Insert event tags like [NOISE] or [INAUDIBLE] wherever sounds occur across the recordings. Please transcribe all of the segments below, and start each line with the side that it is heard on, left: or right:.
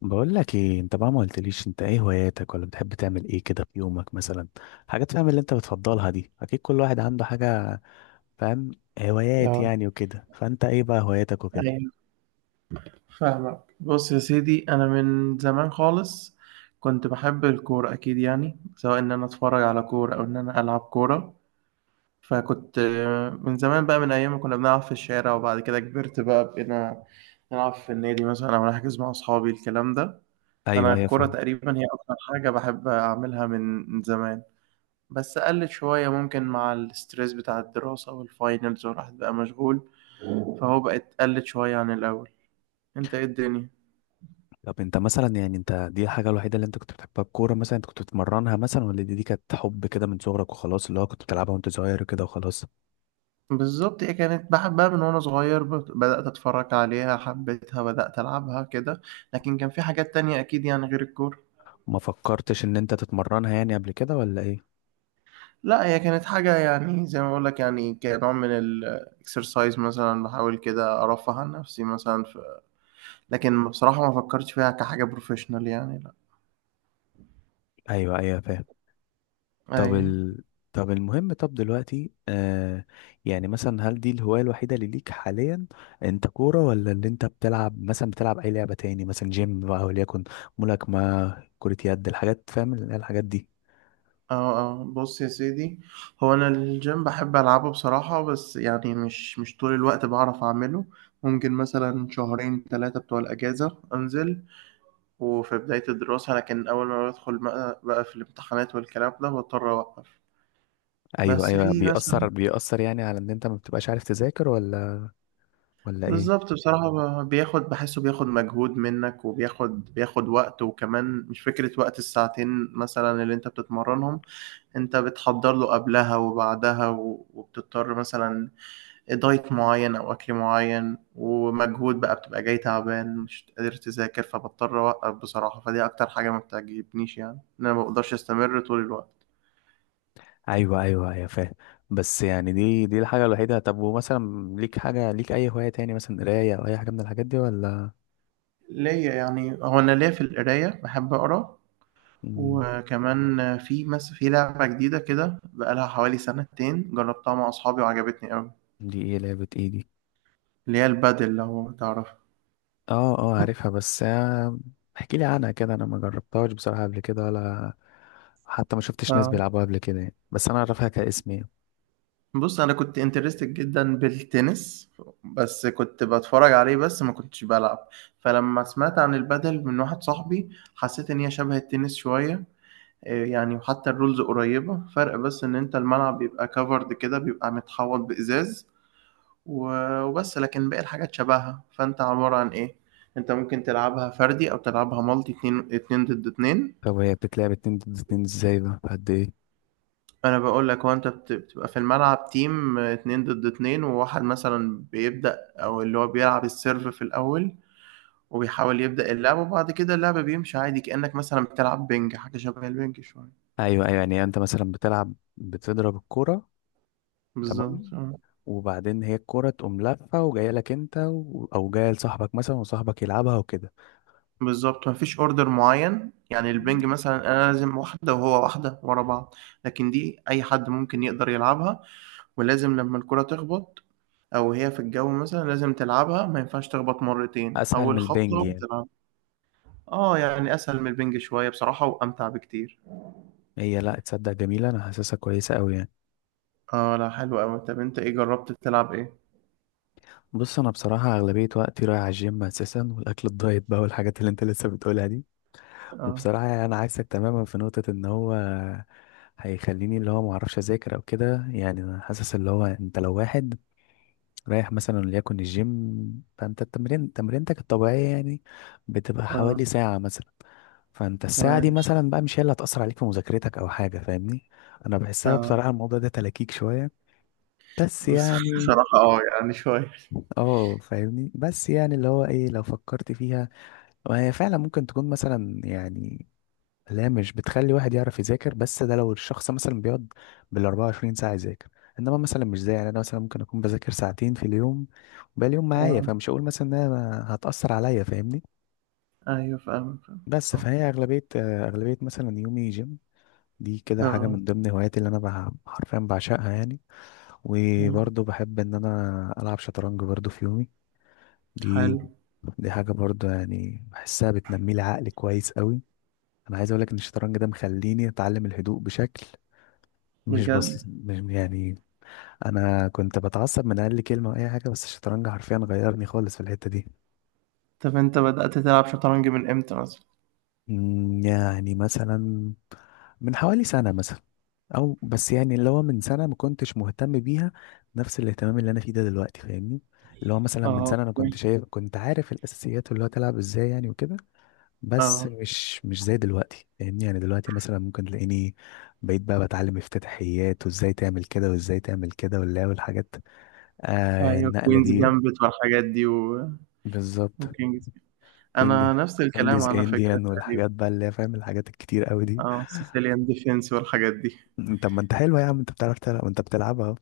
left: بقول لك ايه انت بقى ما قلتليش انت ايه هواياتك ولا بتحب تعمل ايه كده في يومك مثلا. حاجات فاهم اللي انت بتفضلها دي اكيد كل واحد عنده حاجة. فاهم هوايات
right: اه،
left: يعني وكده فانت ايه بقى هواياتك وكده؟
right: ايوه، فاهمك. بص يا سيدي، انا من زمان خالص كنت بحب الكوره، اكيد يعني، سواء ان انا اتفرج على كوره او ان انا العب كوره. فكنت من زمان بقى، من ايام ما كنا بنلعب في الشارع، وبعد كده كبرت بقى، بقينا نلعب في النادي مثلا، او نحجز مع اصحابي، الكلام ده.
left: ايوه
right: فانا
left: ايوه
right: الكوره
left: فاهم.
right: تقريبا هي اكتر حاجه بحب اعملها من زمان، بس قلت شويه ممكن مع الاسترس بتاع الدراسه والفاينلز، والواحد بقى مشغول، فهو بقت قلت شويه عن الاول. انت ايه الدنيا؟
left: طب انت مثلا يعني انت دي الحاجه الوحيده اللي انت كنت بتحبها الكوره مثلا انت كنت بتمرنها مثلا ولا دي كانت حب كده من صغرك وخلاص اللي هو كنت بتلعبها وانت صغير كده وخلاص؟
right: بالظبط، هي كانت بحبها من وانا صغير، بدأت اتفرج عليها، حبيتها، بدأت العبها كده. لكن كان في حاجات تانية اكيد يعني غير الكورة.
left: ما فكرتش ان انت تتمرنها يعني قبل كده ولا ايه؟
right: لا، هي كانت حاجة يعني زي ما بقول لك، يعني كنوع من الاكسرسايز مثلا، بحاول كده ارفه عن نفسي مثلا لكن بصراحة ما فكرتش فيها كحاجة بروفيشنال، يعني لا.
left: ايوه ايوه فاهم. طب
right: ايوه.
left: ال... طب المهم طب دلوقتي يعني مثلا هل دي الهواية الوحيدة اللي ليك حاليا؟ انت كورة ولا اللي انت بتلعب مثلا بتلعب اي لعبة تاني مثلا جيم بقى وليكن ملاكمة كرة يد الحاجات فاهم اللي هي الحاجات دي؟
right: اه، اه، بص يا سيدي، هو انا الجيم بحب العبه بصراحة، بس يعني مش طول الوقت بعرف اعمله. ممكن مثلا شهرين ثلاثة بتوع الأجازة أنزل، وفي بداية الدراسة، لكن أول ما بدخل بقى، في الامتحانات والكلام ده بضطر أوقف.
left: ايوه
right: بس
left: ايوه،
right: في مثلا،
left: بيأثر بيأثر يعني على ان انت ما بتبقاش عارف تذاكر ولا ولا ايه؟
right: بالظبط بصراحة، بياخد، بحسه بياخد مجهود منك، وبياخد وقت، وكمان مش فكرة وقت الساعتين مثلا اللي أنت بتتمرنهم، أنت بتحضر له قبلها وبعدها، وبتضطر مثلا دايت معين أو أكل معين ومجهود بقى، بتبقى جاي تعبان مش قادر تذاكر، فبضطر أوقف بصراحة. فدي أكتر حاجة ما بتعجبنيش يعني، إن أنا ما بقدرش أستمر طول الوقت.
left: ايوه ايوه ايوه فاهم. بس يعني دي الحاجة الوحيدة؟ طب ومثلا ليك حاجة ليك اي هواية تاني مثلا قراية او اي حاجة من الحاجات دي ولا؟
right: ليا يعني، هو أنا ليا في القراية، باحب أقرا.
left: مم،
right: وكمان في لعبة جديدة كده بقالها حوالي سنتين، جربتها مع أصحابي وعجبتني أوي.
left: دي ايه، لعبة ايه دي؟
right: اللي هي البادل، لو تعرفها.
left: اه اه عارفها بس احكي لي عنها كده، انا ما جربتهاش بصراحة قبل كده ولا حتى ما شفتش ناس
right: آه،
left: بيلعبوها قبل كده يعني. بس انا اعرفها كاسم يعني.
right: بص، أنا كنت انترستد جدا بالتنس، بس كنت بتفرج عليه بس، ما كنتش بلعب. فلما سمعت عن البادل من واحد صاحبي، حسيت إن هي شبه التنس شوية. يعني وحتى الرولز قريبة، فرق بس إن أنت الملعب بيبقى كفرد كده، بيبقى متحوط بإزاز، وبس، لكن باقي الحاجات شبهها. فانت عبارة عن ايه، انت ممكن تلعبها فردي او تلعبها مالتي، اتنين اتنين ضد اتنين.
left: طب هي بتتلعب اتنين ضد اتنين ازاي بقى؟ قد ايه؟
right: انا بقول لك، هو انت بتبقى في الملعب تيم اتنين ضد اتنين، وواحد مثلا بيبدأ، او اللي هو بيلعب السيرف في الاول، وبيحاول يبدأ اللعب، وبعد كده اللعب بيمشي عادي، كأنك مثلا بتلعب بينج، حاجة شبه البينج شوية.
left: ايوه ايوه، يعني انت مثلا بتلعب بتضرب الكرة. تمام.
right: بالظبط آه.
left: وبعدين هي الكرة تقوم لافة وجاية لك انت او جاية لصاحبك مثلا وصاحبك يلعبها وكده؟
right: بالظبط، مفيش اوردر معين. يعني البينج مثلا، انا لازم واحدة وهو واحدة ورا بعض، لكن دي اي حد ممكن يقدر يلعبها، ولازم لمّا الكرة تخبط أو هي في الجو مثلًا لازم تلعبها، ما ينفعش تخبط مرتين،
left: اسهل من
right: أول
left: البنج
right: خبطة
left: يعني؟
right: بتلعبها. يعني أسهل من البِنْج شوية بصراحة، وأمتع بكتير.
left: هي لا تصدق جميلة، انا حاسسها كويسة قوي يعني.
right: لأ حلو أوي. طَب أنت إيه جرّبت تلعب إيه؟
left: بص انا بصراحه اغلبيه وقتي رايح على الجيم اساسا، والاكل الدايت بقى والحاجات اللي انت لسه بتقولها دي.
right: آه.
left: وبصراحه يعني انا عايزك تماما في نقطه ان هو هيخليني اللي هو ما اعرفش اذاكر او كده. يعني انا حاسس اللي هو انت لو واحد رايح مثلا وليكن الجيم، فانت التمرين تمرينتك الطبيعيه يعني بتبقى
right: آه.
left: حوالي ساعه مثلا. فانت الساعه دي
right: تمام.
left: مثلا بقى مش هي اللي هتاثر عليك في مذاكرتك او حاجه، فاهمني؟ انا بحسها
right: آه.
left: بصراحه الموضوع ده تلكيك شويه. بس
right: بص [LAUGHS]
left: يعني
right: بصراحة يعني شوية.
left: اه فاهمني، بس يعني اللي هو ايه لو فكرت فيها وهي فعلا ممكن تكون مثلا يعني لا مش بتخلي واحد يعرف يذاكر، بس ده لو الشخص مثلا بيقعد بال 24 ساعة يذاكر. انما مثلا مش زي يعني انا مثلا ممكن اكون بذاكر ساعتين في اليوم وباقي اليوم معايا،
right: آه،
left: فمش هقول مثلا انها هتأثر عليا، فاهمني؟
right: أيوه فاهمك، فاهمك
left: بس
right: صح.
left: فهي اغلبية اغلبية مثلا يومي جيم. دي كده حاجة
right: آه،
left: من ضمن هواياتي اللي انا حرفيا بعشقها يعني.
right: أيوه.
left: وبرضه بحب ان انا العب شطرنج برضه في يومي.
right: حلو
left: دي دي حاجة برضو يعني بحسها بتنمي لي عقلي كويس قوي. انا عايز اقول لك ان الشطرنج ده مخليني اتعلم الهدوء بشكل مش بسيط،
right: بجد.
left: مش يعني انا كنت بتعصب من اقل كلمة او اي حاجة، بس الشطرنج حرفيا غيرني خالص في الحتة دي.
right: طَب أنت بدأت تلعب شطرنج من إمتى مثلًا؟
left: يعني مثلا من حوالي سنة مثلا. او بس يعني اللي هو من سنة ما كنتش مهتم بيها نفس الاهتمام اللي انا فيه ده دلوقتي، فاهمني؟ اللي هو مثلا من
right: آه.
left: سنة انا كنت
right: أوكي.
left: شايف كنت عارف الاساسيات، اللي هو تلعب ازاي يعني وكده. بس
right: آه،
left: مش زي دلوقتي، فاهمني؟ يعني دلوقتي مثلا ممكن تلاقيني بقيت بقى بتعلم افتتاحيات وازاي تعمل كده وازاي تعمل كده ولا والحاجات، آه
right: أيوه،
left: النقلة
right: كوينز
left: دي.
right: جامبت والحاجات دي، و
left: بالظبط.
right: وكينجز.
left: كوينج
right: انا نفس الكلام
left: كوينجز
right: على فكرة
left: انديان
right: تقريبا.
left: والحاجات بقى اللي هي فاهم الحاجات الكتير قوي دي.
right: اه، سيسيليان ديفنس والحاجات دي.
left: م، طب ما انت حلوة يا عم، انت بتعرف تلعب وانت بتلعبها اهو.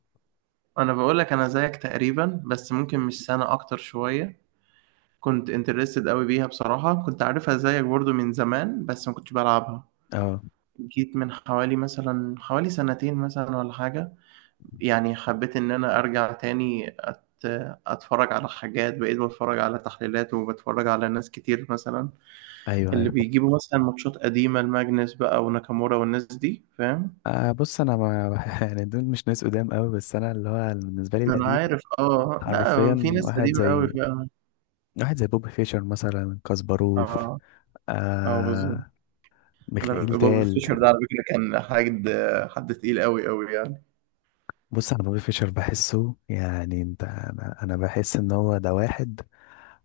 right: انا بقول لك، انا زيك تقريبا بس ممكن مش سنة، اكتر شوية. كنت انترستد قوي بيها بصراحة، كنت عارفها زيك برضو من زمان بس ما كنتش بلعبها.
left: اه،
right: جيت من حوالي مثلا حوالي سنتين مثلا ولا حاجة، يعني حبيت ان انا ارجع تاني اتفرج على حاجات، بقيت بتفرج على تحليلات، وبتفرج على ناس كتير مثلا
left: ايوه
right: اللي
left: ايوه.
right: بيجيبوا مثلا ماتشات قديمة، الماجنس بقى وناكامورا والناس دي، فاهم.
left: آه بص انا ما [LAUGHS] يعني دول مش ناس قدام قوي، بس انا اللي هو بالنسبه لي
right: انا
left: القديم
right: عارف، اه، لا، في
left: حرفيا
right: ناس قديمه قوي فعلا.
left: واحد زي بوب فيشر مثلا، كاسباروف،
right: اه اه بالظبط.
left: آه،
right: انا
left: ميخائيل
right: بوب
left: تال.
right: فيشر ده على فكره كان حد تقيل قوي قوي يعني.
left: بص انا بوبي فيشر بحسه يعني انت، انا بحس ان هو ده واحد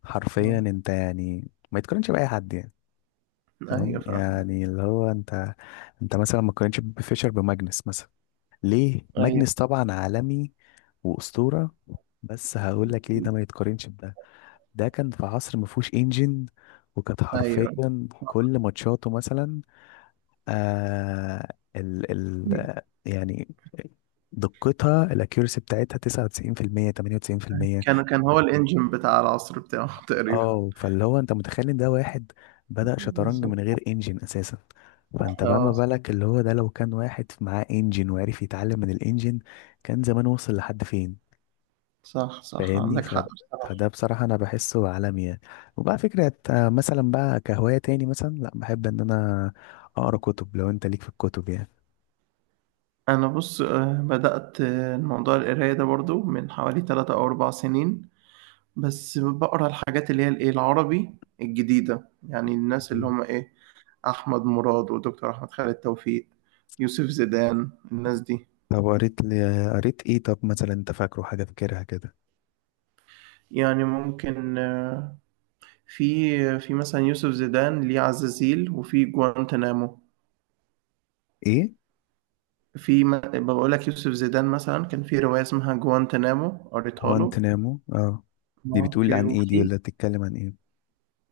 left: حرفيا
right: آه.
left: انت يعني ما يتقارنش باي حد يعني. تمام
right: ايوه فاهم.
left: يعني اللي هو انت، انت مثلا ما تقارنش بوبي فيشر بماجنس مثلا. ليه
right: ايوه
left: ماجنس طبعا عالمي واسطوره، بس هقول لك ليه ده ما يتقارنش بده. ده كان في عصر ما فيهوش انجن، وكانت
right: ايوه.
left: حرفيا كل ماتشاته مثلا، آه، ال يعني دقتها الاكيورسي بتاعتها 99% 98%.
right: كان هو الانجن بتاع العصر بتاعه [LAUGHS] تقريبا.
left: اه فاللي هو انت متخيل ان ده واحد بدأ شطرنج
right: بالظبط.
left: من غير انجن اساسا. فانت بقى ما
right: اه،
left: بالك اللي هو ده لو كان واحد معاه انجن وعرف يتعلم من الانجن كان زمان وصل لحد فين؟
right: صح صح،
left: فاهمني؟
right: عندك حق بصراحة.
left: فده بصراحة أنا بحسه عالمي يعني. وبقى فكرة مثلا بقى كهواية تاني مثلا، لأ بحب إن أنا أقرأ كتب، لو أنت ليك في الكتب
right: انا بص، بدأت الموضوع القراية ده برضو من حوالي 3 او 4 سنين. بس بقرا الحاجات اللي هي الايه العربي الجديدة، يعني الناس اللي
left: يعني.
right: هم ايه، احمد مراد ودكتور احمد خالد توفيق، يوسف زيدان، الناس دي.
left: طب قريت لي قريت ايه؟ طب مثلا انت فاكره حاجة فاكرها كده؟
right: يعني ممكن في مثلا، يوسف زيدان، ليه عزازيل وفي جوانتنامو.
left: ايه
right: في بقول لك، يوسف زيدان مثلا كان في رواية اسمها جوانتنامو، قريتها له.
left: جوانتنامو؟ اه، دي بتقول
right: اوكي.
left: عن ايه دي،
right: وفي،
left: ولا بتتكلم عن ايه؟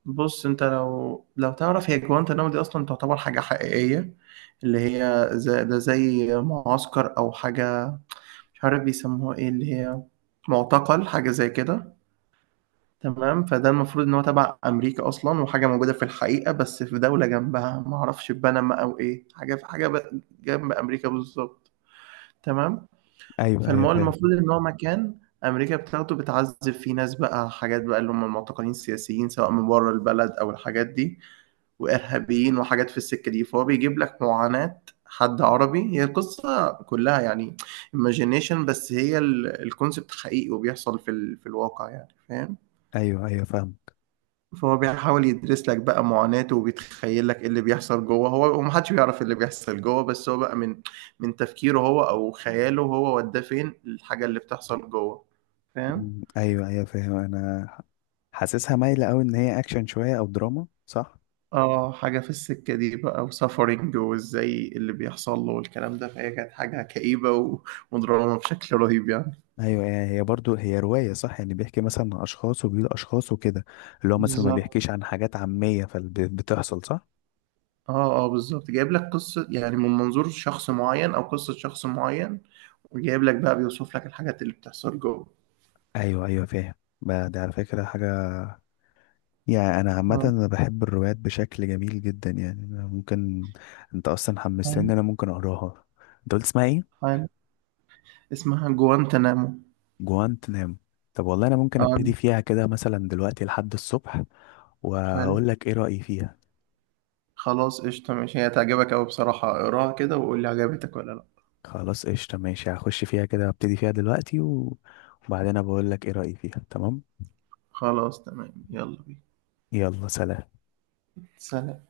right: بص، انت لو تعرف، هي جوانتنامو دي اصلا تعتبر حاجة حقيقية، اللي هي زي ده، زي معسكر او حاجة، مش عارف بيسموها ايه، اللي هي معتقل، حاجة زي كده. تمام. فده المفروض ان هو تبع امريكا اصلا، وحاجه موجوده في الحقيقه، بس في دوله جنبها ما اعرفش بنما او ايه، حاجه في حاجه جنب امريكا بالظبط. تمام.
left: ايوه ايوه
right: فالمول
left: فاهم.
right: المفروض ان هو مكان امريكا بتاخده بتعذب فيه ناس بقى، حاجات بقى، اللي هم المعتقلين السياسيين سواء من بره البلد او الحاجات دي، وارهابيين وحاجات في السكه دي، فهو بيجيب لك معاناه حد عربي هي القصه كلها، يعني imagination، بس هي الكونسبت حقيقي وبيحصل في في الواقع، يعني فاهم.
left: ايوه ايوه فاهمك.
right: فهو بيحاول يدرس لك بقى معاناته، وبيتخيل لك إيه اللي بيحصل جوه، هو ومحدش بيعرف إيه اللي بيحصل جوه، بس هو بقى من تفكيره هو او خياله هو، وداه فين الحاجة اللي بتحصل جوه، فاهم.
left: ايوه ايوه فاهم. انا حاسسها مايلة قوي ان هي اكشن شوية او دراما، صح؟
right: اه، حاجة في السكة دي بقى، وسفرنج وازاي اللي بيحصل له والكلام ده، فهي كانت حاجة كئيبة ودراما بشكل رهيب يعني.
left: ايوه، هي برضو هي رواية صح يعني بيحكي مثلا عن اشخاص وبيقول اشخاص وكده، اللي هو مثلا ما
right: بالظبط.
left: بيحكيش عن حاجات عامية فبتحصل، صح؟
right: اه اه بالظبط، جايب لك قصة يعني من منظور شخص معين او قصة شخص معين، وجايب لك بقى بيوصف لك الحاجات اللي بتحصل جوه.
left: ايوه ايوه فاهم. بقى دي على فكرة حاجة يعني انا عامه
right: اه
left: انا بحب الروايات بشكل جميل جدا يعني. أنا ممكن، انت اصلا حمستني إن انا ممكن اقراها. انت قلت اسمها ايه؟
right: حلو. اسمها جوانتنامو.
left: جوانت نام. طب والله انا ممكن
right: اه
left: ابتدي فيها كده مثلا دلوقتي لحد الصبح
right: حلو.
left: واقول لك ايه رايي فيها.
right: خلاص قشطة ماشي، هي هتعجبك أوي بصراحة، اقراها كده وقول لي عجبتك ولا لأ.
left: خلاص قشطه ماشي، هخش فيها كده ابتدي فيها دلوقتي وبعدين بقول لك ايه رايي فيها، تمام.
right: خلاص تمام، يلا بينا.
left: يلا سلام.
right: سلام.